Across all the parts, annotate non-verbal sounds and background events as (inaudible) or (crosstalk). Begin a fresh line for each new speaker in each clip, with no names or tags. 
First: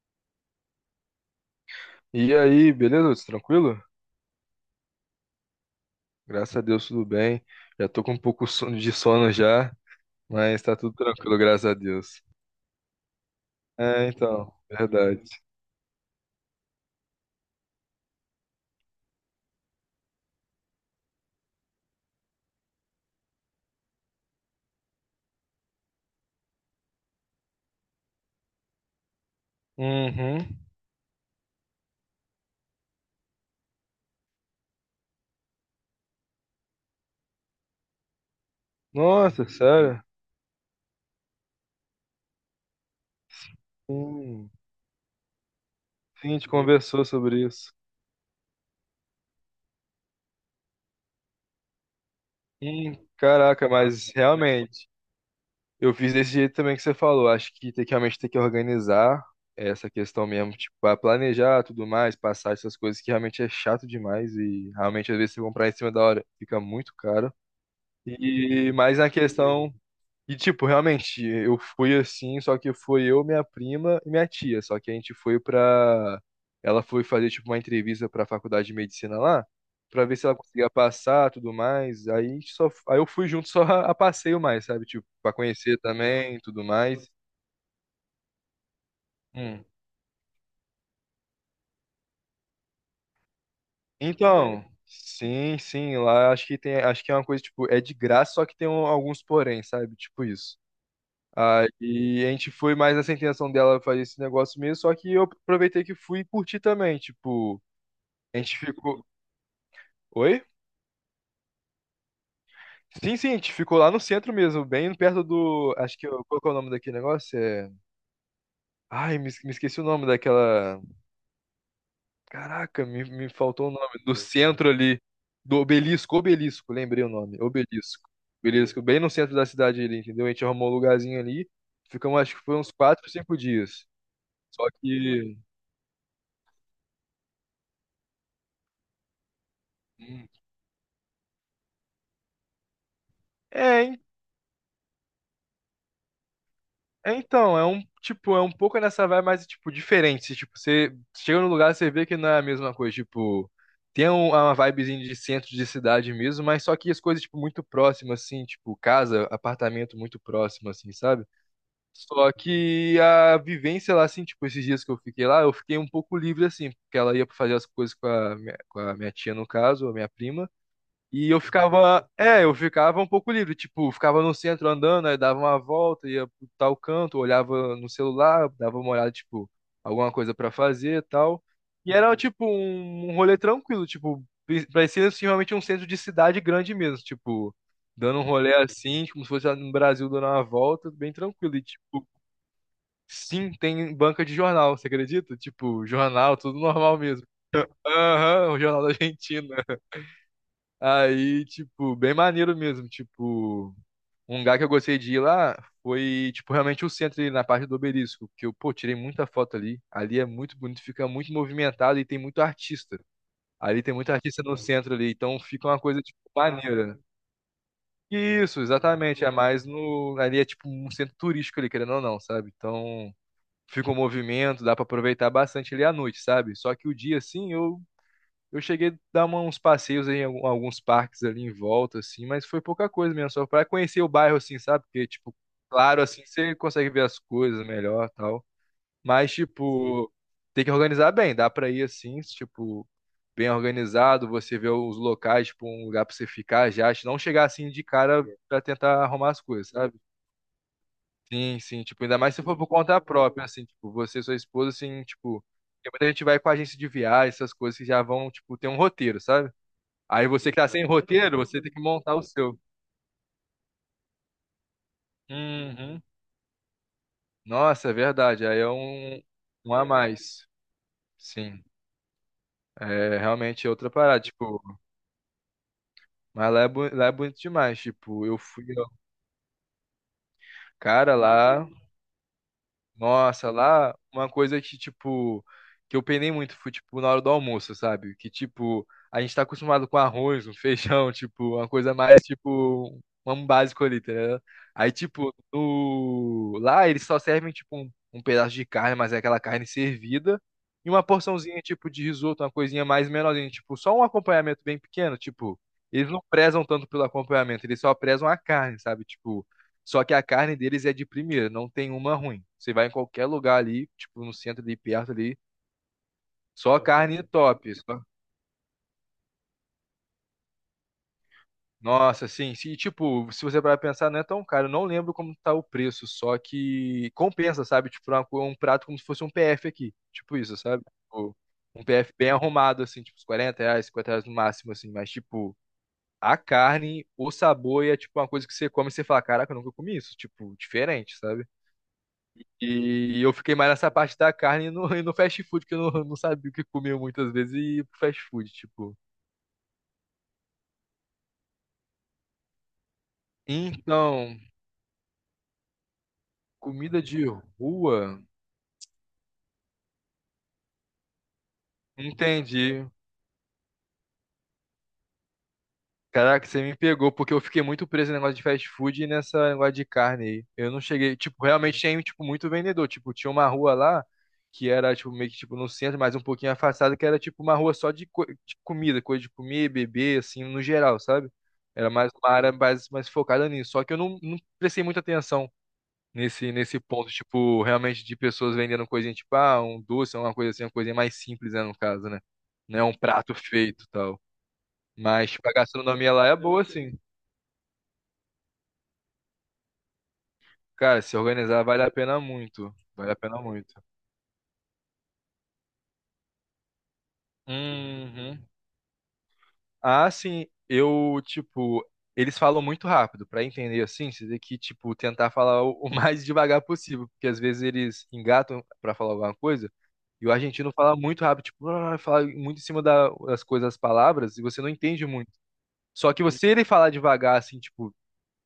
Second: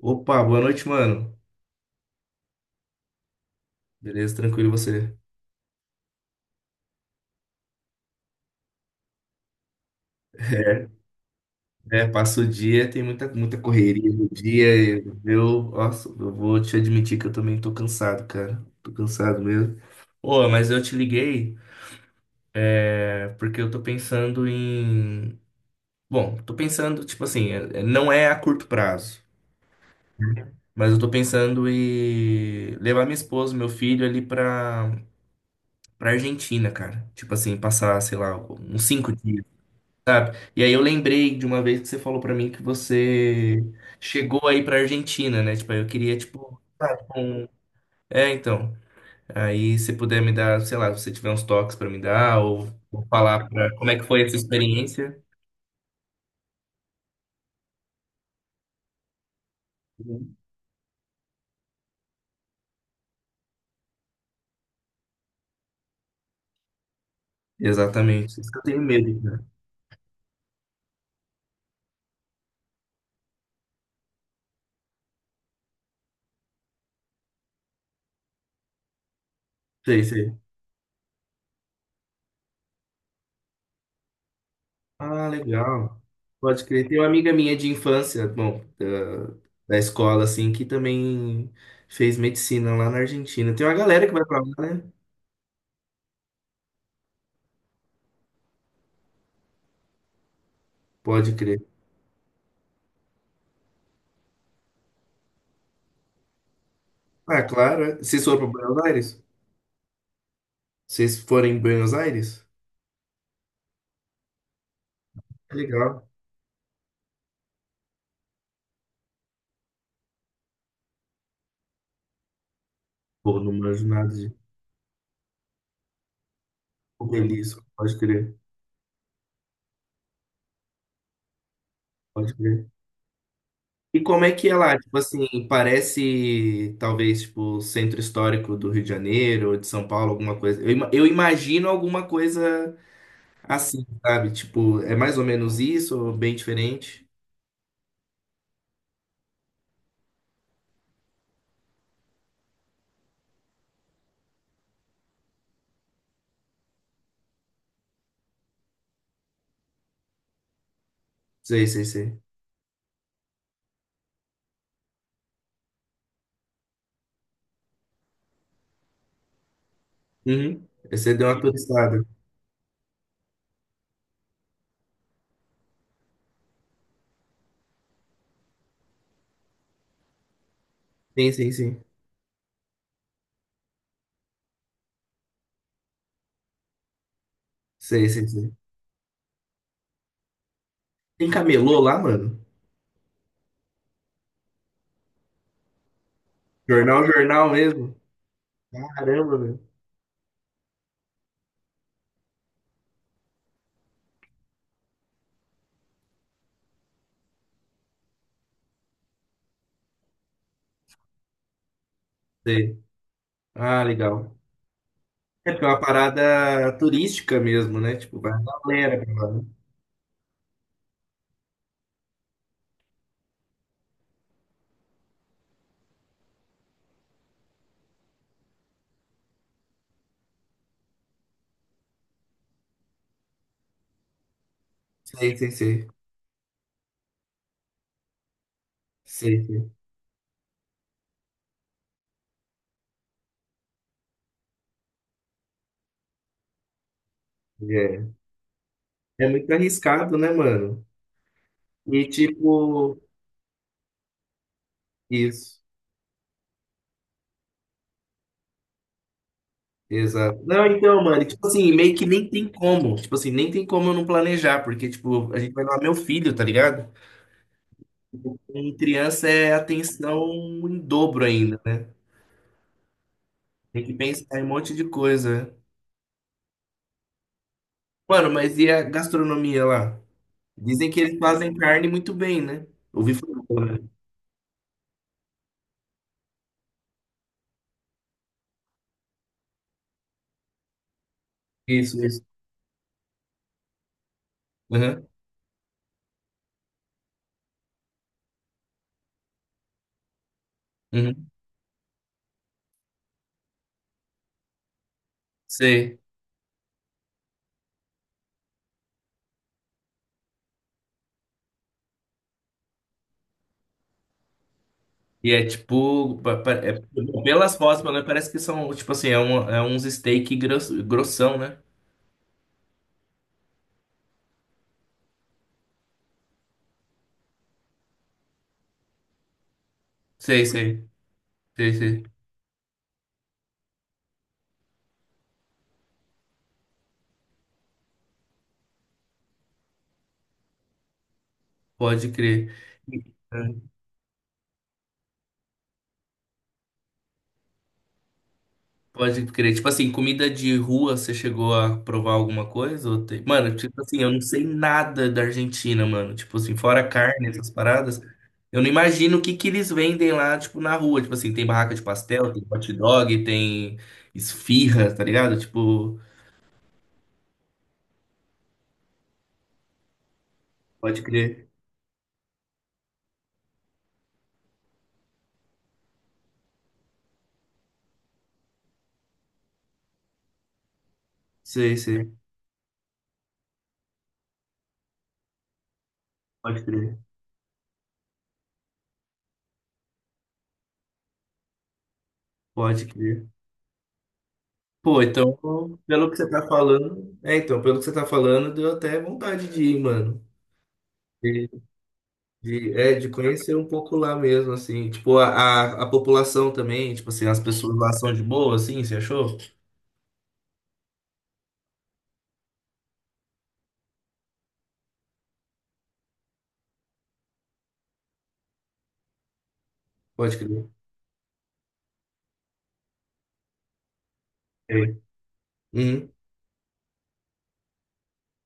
Opa, boa noite, mano.
E aí, beleza? Lutz? Tranquilo?
Beleza, tranquilo e você?
Graças a Deus, tudo bem. Já tô com um pouco de sono já, mas tá
É,
tudo tranquilo, graças a
é,
Deus.
passa o dia, tem muita, muita
É,
correria no
então,
dia. E
verdade.
eu, nossa, eu vou te admitir que eu também tô cansado, cara. Tô cansado mesmo. Ô, mas eu te liguei, porque eu tô pensando em. Bom, tô pensando, tipo assim, não é a curto prazo,
Uhum.
mas eu tô pensando em levar minha esposa, meu filho ali pra Argentina, cara. Tipo assim, passar, sei lá, uns 5 dias.
Nossa, sério?
Sabe? E aí eu lembrei de uma vez que você falou pra mim que você chegou
Hum,
aí pra Argentina, né? Tipo, aí eu queria,
sim, a gente
tipo, sabe,
conversou sobre
um...
isso.
É, então. Aí se puder me dar, sei lá, se você tiver uns toques pra me dar, ou, ou falar
Caraca,
pra. Como é que
mas
foi essa
realmente,
experiência?
eu fiz desse jeito também que você falou. Acho que tem que realmente ter que organizar essa questão
Uhum.
mesmo, tipo, pra planejar tudo mais, passar essas coisas que realmente é chato demais e realmente às vezes você comprar em cima da hora fica muito caro.
Exatamente. Isso que eu
E
tenho
mais na
medo, né?
questão. E, tipo, realmente, eu fui assim, só que foi eu, minha prima e minha tia. Só que a gente foi pra. Ela foi fazer, tipo, uma entrevista pra faculdade de medicina lá,
Sei,
pra ver se
sei.
ela conseguia passar tudo mais. Aí a gente só. Aí eu fui junto (laughs) só a passeio mais, sabe? Tipo,
Ah,
pra conhecer
legal.
também tudo
Pode crer. Tem
mais.
uma amiga minha de infância, bom, da,
Hum.
da escola, assim, que também fez medicina lá na Argentina. Tem uma galera que vai pra
Então,
lá, né?
sim, sim, lá acho que tem. Acho que é uma coisa, tipo, é de graça, só que tem alguns porém, sabe? Tipo isso.
Pode crer.
Aí a gente foi mais nessa intenção dela fazer esse negócio mesmo, só que eu aproveitei que fui e curti também,
Ah,
tipo,
claro. Vocês
a
foram
gente
para Buenos
ficou.
Aires?
Oi?
Vocês forem em Buenos Aires?
Sim, sim, a gente ficou lá no centro mesmo, bem perto
É
do.
Legal.
Acho que. Qual que é o nome daquele negócio? É. Ai, me esqueci o nome daquela. Caraca, me
Pô, não
faltou o
manjo
nome.
nada
Do
de
centro ali. Do obelisco, lembrei o nome.
obelisco. Pode
Obelisco.
crer,
Obelisco, bem no centro da cidade ali, entendeu? A gente arrumou um lugarzinho ali. Ficamos,
pode
acho que foi
crer.
uns quatro, cinco dias.
E como é que é
Só
lá? Tipo
que.
assim, parece talvez tipo o centro histórico do Rio de Janeiro ou de São Paulo, alguma coisa. Eu imagino alguma coisa assim,
É,
sabe? Tipo, é mais ou menos isso ou bem diferente?
É, então, é um, tipo, é um pouco nessa vibe mais, tipo, diferente. Tipo, você chega num lugar, você vê que não é a mesma coisa, tipo, tem uma vibezinha de centro de cidade mesmo, mas só que as coisas, tipo, muito próximas, assim, tipo, casa, apartamento muito próximo, assim, sabe?
Sei, sei, sei.
Só que a vivência lá, assim, tipo, esses dias que eu fiquei lá, eu fiquei um pouco livre, assim, porque ela ia fazer as coisas com a minha tia, no caso, a minha prima,
Uhum. Você deu
e eu
uma turistada.
ficava, é, eu ficava um pouco livre, tipo, ficava no centro andando, aí dava uma volta, ia pro tal canto, olhava no celular, dava uma olhada, tipo, alguma coisa pra fazer e
Sim,
tal.
sim, sim.
E era, tipo, um rolê tranquilo, tipo, parecia assim, realmente um centro de cidade grande mesmo, tipo,
Sei,
dando um
sei,
rolê
sei.
assim, como se fosse lá no Brasil dando uma volta, bem
Tem
tranquilo. E,
camelô lá,
tipo,
mano?
sim, tem banca de jornal, você acredita? Tipo, jornal, tudo normal
Jornal,
mesmo.
jornal mesmo?
Aham, o jornal da
Caramba,
Argentina. Aí, tipo, bem maneiro mesmo. Tipo, um lugar que eu gostei de ir lá foi, tipo, realmente o centro ali na parte do Obelisco, que eu, pô, tirei muita foto ali. Ali é muito bonito, fica muito movimentado e tem muito
Sei.
artista.
Ah,
Ali tem muito
legal.
artista no centro ali, então
É porque é
fica uma
uma
coisa, tipo,
parada
maneira.
turística mesmo, né? Tipo, vai uma
Isso,
galera pra
exatamente. É
lá, né?
mais no. Ali é tipo um centro turístico ali, querendo ou não, sabe? Então fica um movimento, dá pra aproveitar bastante ali à noite, sabe? Só que o dia, assim, eu cheguei a dar uns passeios em alguns parques ali em volta, assim, mas foi pouca coisa mesmo, só pra conhecer o bairro, assim, sabe? Porque, tipo,
Sei, sei, sei.
claro, assim, você consegue ver as coisas melhor tal. Mas,
Sei, sei.
tipo, tem que organizar bem, dá pra ir assim, tipo, bem organizado, você vê os locais, tipo, um lugar pra você ficar já, não chegar assim de
É.
cara pra tentar
É
arrumar as
muito
coisas, sabe?
arriscado, né, mano?
Sim, sim, tipo,
E
ainda mais se for por
tipo,
conta própria, assim, tipo, você e sua esposa, assim, tipo,
isso.
porque muita gente vai com agência de viagem, essas coisas que já vão, tipo, ter um roteiro, sabe? Aí
Exato.
você que
Não,
tá sem
então, mano, e,
roteiro,
tipo
você
assim,
tem que
meio que
montar o
nem tem
seu.
como. Tipo assim, nem tem como eu não planejar, porque, tipo, a gente vai lá meu
Uhum.
filho, tá ligado?
Nossa, é verdade. Aí é
Em
um,
criança é
um a
atenção
mais.
em dobro ainda,
Sim.
né?
É realmente
Tem
outra
que
parada,
pensar em um
tipo,
monte de coisa, né?
mas lá é, lá é bonito demais, tipo,
Mano,
eu
mas
fui,
e a
ó,
gastronomia lá? Dizem que
cara,
eles fazem
lá.
carne muito bem, né? Ouvi falar.
Nossa,
pelo menos.
lá uma coisa que, tipo, que eu penei muito foi, tipo, na hora do almoço, sabe? Que, tipo, a gente tá acostumado com arroz, um feijão, (laughs) tipo, uma coisa
Isso, isso.
mais, tipo, um básico ali, tá ligado? Aí,
Aham,
tipo, no... lá eles só servem, tipo, um pedaço de carne, mas é aquela carne servida, e uma
uhum.
porçãozinha, tipo, de risoto, uma coisinha mais menorzinha, tipo, só um acompanhamento bem pequeno, tipo,
Sei.
eles não prezam tanto pelo acompanhamento, eles só prezam a carne, sabe? Tipo, só que a carne deles é de primeira, não tem uma ruim. Você vai em qualquer lugar ali, tipo no centro ali perto
E
ali,
é tipo,
só carne
pelas
top.
fotos, pelo menos parece que são, tipo assim, é uns steak gross, grossão, né?
Nossa, assim, se tipo, se você vai pensar, não é tão caro. Eu não lembro como tá o preço, só que compensa, sabe? Tipo, uma um prato como se fosse um PF aqui, tipo
Sei,
isso, sabe?
sei,
Tipo,
sei,
um
sei.
PF bem arrumado, assim, tipo, uns R$ 40, R$ 50 no máximo, assim, mas tipo. A carne, o sabor e é tipo uma coisa que você come e você fala, caraca, eu nunca comi isso, tipo, diferente, sabe?
Pode crer.
E eu fiquei mais nessa parte da carne e no, (laughs) e no fast food, que eu não sabia o que comia muitas vezes e ia pro fast food, tipo.
Pode crer. Tipo assim, comida de rua, você chegou a provar alguma coisa? Mano, tipo assim, eu não
Então,
sei nada da Argentina, mano. Tipo assim, fora
comida de
carne, essas paradas.
rua,
Eu não imagino o que que eles vendem lá, tipo, na rua. Tipo assim, tem barraca de pastel, tem hot
entendi.
dog, tem esfirra, tá ligado? Tipo,
Caraca, você me pegou, porque eu fiquei muito preso no negócio de fast food e nessa negócio de carne aí. Eu não
pode
cheguei, tipo,
crer.
realmente tinha, tipo, muito vendedor. Tipo, tinha uma rua lá que era, tipo, meio que, tipo, no centro, mas um pouquinho afastada, que era, tipo, uma rua só de, de comida, coisa de comer, beber, assim, no geral, sabe?
Sei,
Era mais
sei.
uma área mais, mais focada nisso. Só que eu não prestei muita atenção
Pode
nesse
crer.
ponto, tipo, realmente de pessoas vendendo coisinha, tipo, ah, um doce, uma coisa assim, uma coisinha mais simples, né, no caso, né? Não é
Pode
um
crer.
prato feito e tal.
Pô,
Mas,
então,
tipo, a
pelo
gastronomia
que
lá
você
é
tá
boa, assim.
falando. É, então, pelo que você tá falando, deu até vontade de ir, mano.
Cara, se organizar vale a pena
De,
muito.
é, de
Vale a pena
conhecer um
muito.
pouco lá mesmo, assim. Tipo, a população também, tipo assim, as pessoas lá são de
Uhum.
boa, assim, você achou?
Ah, sim, eu, tipo, eles falam muito rápido, pra entender assim, você tem que, tipo, tentar falar o mais (laughs) devagar possível, porque às vezes eles engatam pra falar alguma coisa, e o
Pode crer.
argentino fala muito rápido, tipo, (laughs) ah, fala muito em cima das coisas, das palavras, e você não
É.
entende muito.
Uhum,
Só que você ele falar devagar, assim, tipo,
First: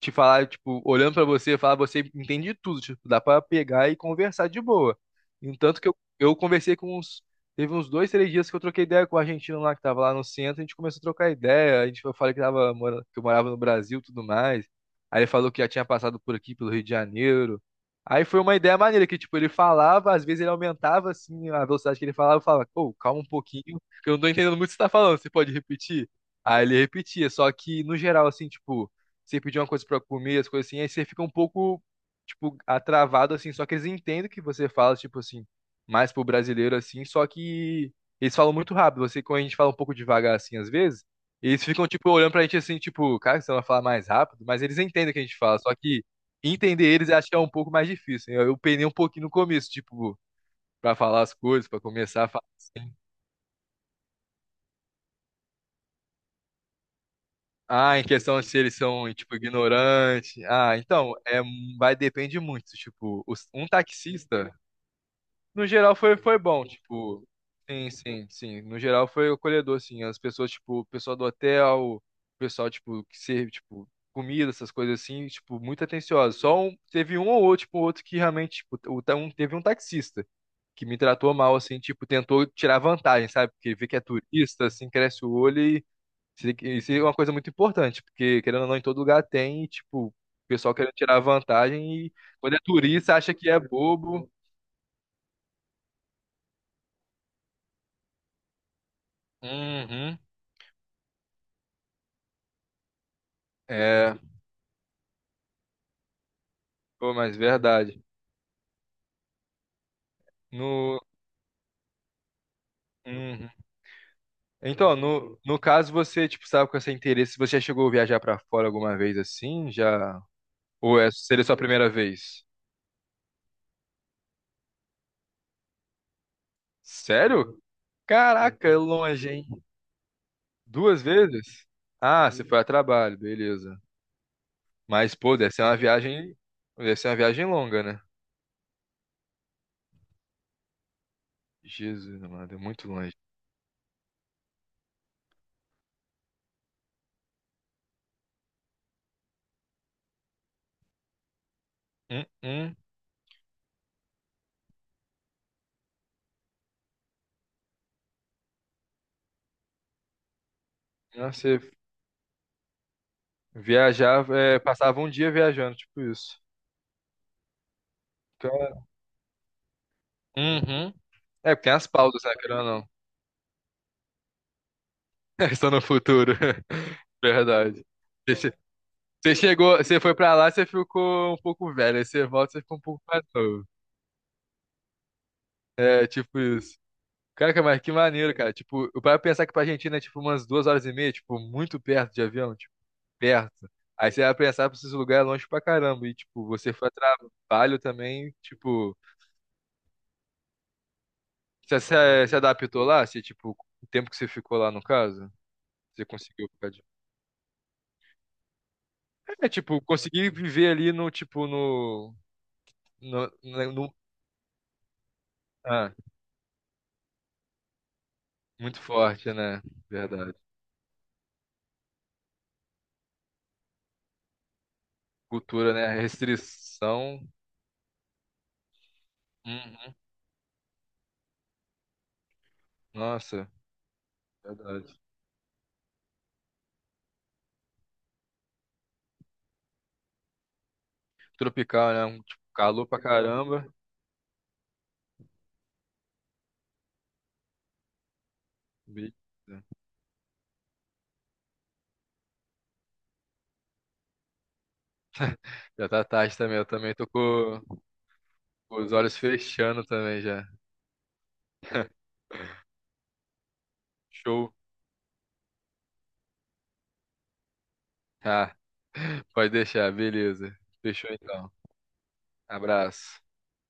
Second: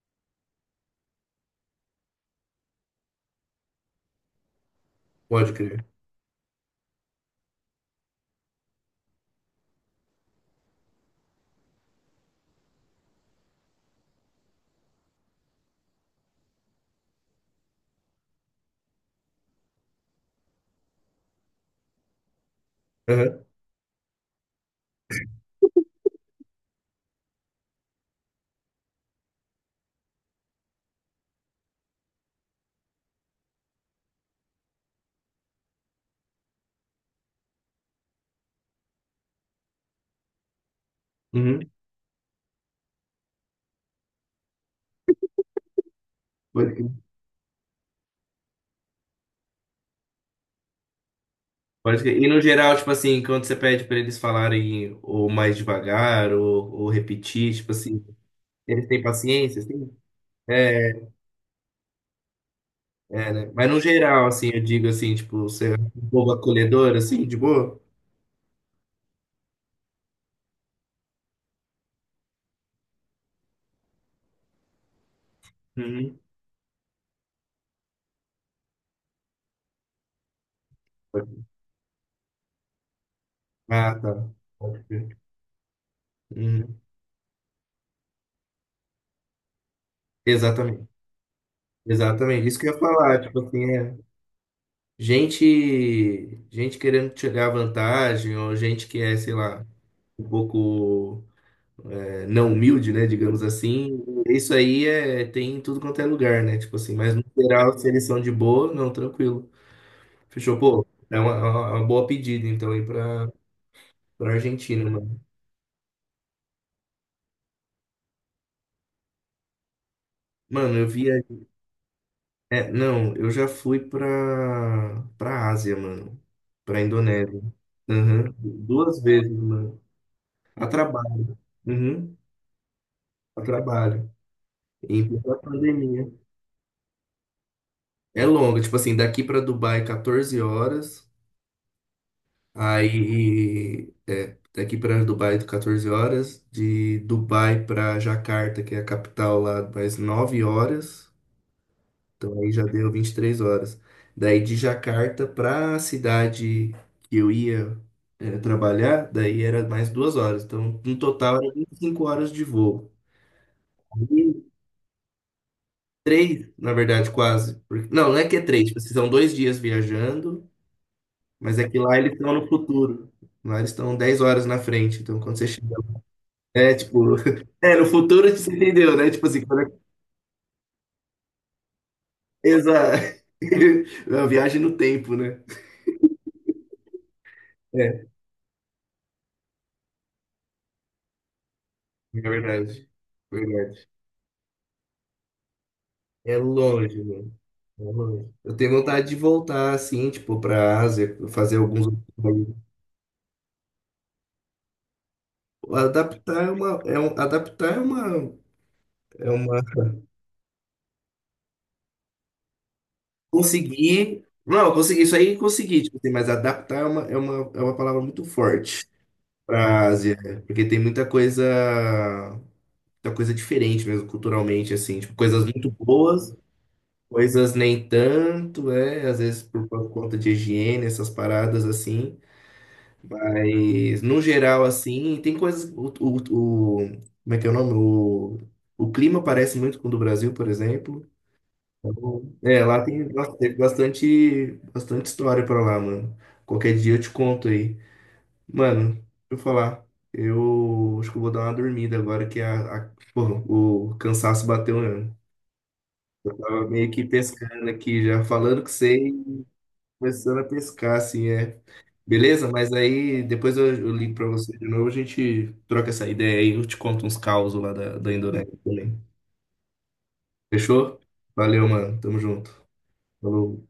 te falar, tipo, olhando pra você, falar, você entende de tudo, tipo, dá pra pegar e conversar de boa.
pode
Entanto
crer.
que eu conversei com uns, teve uns dois, três dias que eu troquei ideia com o argentino lá, que tava lá no centro, a gente começou a trocar ideia, a gente, eu falei que tava, que eu morava no Brasil e tudo mais, aí ele falou que já tinha passado por aqui, pelo Rio de Janeiro, aí foi uma ideia maneira, que, tipo, ele falava, às vezes ele aumentava, assim, a velocidade que ele falava, eu falava, pô, calma um
Aham,
pouquinho, que eu não tô entendendo muito o que você tá falando, você pode repetir? Aí ele repetia, só que, no geral, assim, tipo, você pedir uma coisa pra comer, as coisas assim, aí você fica um pouco, tipo, atravado, assim, só que eles entendem o que você fala, tipo assim, mais pro brasileiro, assim, só que eles falam muito rápido, você, quando a gente fala um pouco devagar, assim, às vezes, eles
uhum,
ficam, tipo, olhando pra gente, assim, tipo, cara, você vai falar mais rápido, mas eles entendem o que a gente fala, só que
pode
entender
crer.
eles eu acho que é um pouco mais difícil, eu penei um pouquinho no começo, tipo, pra falar as coisas, pra
Pode crer.
começar
E
a
no
falar.
geral, tipo assim, quando você pede pra eles falarem ou mais devagar ou repetir, tipo
Ah, em
assim,
questão de se eles
eles têm
são, tipo,
paciência, assim?
ignorantes. Ah,
É,
então, é, vai depende muito. Tipo,
é, né?
um
Mas no geral, assim,
taxista,
eu digo assim, tipo,
no
você é
geral
um
foi,
povo
foi bom,
acolhedor, assim,
tipo,
de boa?
sim, sim, sim. No geral foi acolhedor, assim. As pessoas, tipo, o pessoal do hotel, o pessoal, tipo, que serve, tipo, comida, essas coisas assim, tipo, muito
Uhum.
atencioso. Só um, teve um ou outro, tipo, outro que realmente, tipo, o um, teve um taxista que me tratou mal, assim, tipo, tentou tirar vantagem, sabe? Porque vê que
Ah,
é
tá.
turista,
Pode
assim,
crer.
cresce o olho e
Uhum.
isso é uma coisa muito importante, porque querendo ou não, em todo lugar tem, e, tipo, o pessoal
Exatamente.
querendo tirar vantagem e
Exatamente,
quando
isso
é
que eu ia
turista
falar,
acha
tipo
que é
assim, é
bobo.
gente querendo tirar vantagem, ou gente que é, sei lá,
Uhum.
um pouco não humilde, né, digamos assim,
É.
isso aí é, tem em tudo quanto é lugar, né, tipo assim,
Pô,
mas no
mas
geral, se
verdade.
eles são de boa, não, tranquilo, fechou, pô,
No...
é uma boa pedida, então, aí pra,
Uhum.
pra, Argentina,
Então,
mano.
no, no caso, você, tipo, sabe com esse interesse, você já chegou a viajar pra fora alguma vez assim? Já?
Mano,
Ou é, seria sua primeira vez?
não, eu já fui pra, pra Ásia, mano, pra Indonésia.
Sério?
Aham.
Caraca, é
Duas
longe,
vezes,
hein?
mano, a
Duas
trabalho.
vezes?
Uhum,
Ah, você foi a trabalho,
a
beleza.
trabalho. Em
Mas, pô,
plena
deve ser uma
pandemia.
viagem. Deve ser uma viagem longa, né?
É longa, tipo assim, daqui pra Dubai 14 horas,
Jesus, mano, é muito longe.
aí daqui pra Dubai 14 horas, de Dubai pra Jacarta, que é a capital lá, mais 9 horas,
Hum,
então aí já
hum.
deu 23 horas. Daí de Jacarta pra cidade que eu ia trabalhar, daí era mais 2 horas, então no total
Nossa,
era
você
25 horas de voo.
viajava, é, passava um dia viajando, tipo isso.
Três, na verdade, quase. Não, não é que é três, tipo,
Cara-
vocês são 2 dias viajando,
uhum. É,
mas
porque
é
tem
que
as
lá eles
pausas,
estão
né,
no
querendo ou não.
futuro. Lá eles estão 10 horas na frente. Então, quando você
(laughs) Só
chega.
no futuro.
É,
(laughs)
tipo. (laughs) É, no
Verdade.
futuro
Você
você
che-
entendeu, né? Tipo
você
assim, quando é.
chegou, você foi pra lá, você ficou um pouco velho. Aí você volta, você ficou um pouco
Exato. (laughs)
mais novo.
É uma viagem no tempo, né?
É, tipo isso. Caraca, mas que
É,
maneiro, cara. Tipo, eu para pensar que pra Argentina é tipo umas duas horas e meia, tipo, muito perto
é
de avião, tipo,
verdade.
perto.
Verdade.
Aí você vai pensar pra esses lugares longe pra caramba. E,
É
tipo, você foi a
longe, mano.
trabalho
É longe.
também,
Eu tenho
tipo,
vontade de voltar, assim, tipo, pra Ásia, fazer
você
alguns.
se adaptou lá? Você, tipo, o tempo que você ficou lá, no caso? Você
Adaptar
conseguiu
é uma.
ficar de...
É um... Adaptar é uma. É
É,
uma.
tipo, conseguir viver ali no, tipo, no,
Consegui. Não, eu consegui. Isso aí consegui,
ah,
tipo assim, mas adaptar é uma palavra muito
muito
forte
forte, né?
pra Ásia,
Verdade.
né? Porque tem muita coisa diferente mesmo, culturalmente, assim, tipo, coisas muito
Cultura, né?
boas,
Restrição.
coisas nem tanto, às vezes por
Uhum.
conta de higiene, essas paradas assim,
Nossa,
mas no geral,
verdade.
assim, tem coisas, como é que é o nome? O clima parece muito com o do Brasil, por exemplo.
Tropical, né? Um,
Então,
tipo,
Lá
calor pra
tem, nossa, teve
caramba.
bastante, bastante história pra lá, mano. Qualquer dia eu te conto aí. Mano, deixa
Vixe.
eu falar. Eu acho que eu vou dar uma dormida agora que pô, o cansaço bateu mesmo.
Já tá
Eu
tarde também. Eu
tava meio
também
que
tô
pescando aqui já, falando que
com os
sei,
olhos fechando também
começando a
já.
pescar, assim. Beleza? Mas aí depois eu ligo pra
Show.
você de novo, a gente troca essa ideia aí, eu te conto uns causos lá da Indonésia
Ah,
também.
pode deixar, beleza.
Fechou?
Fechou então.
Valeu, mano. Tamo junto.
Abraço.
Falou.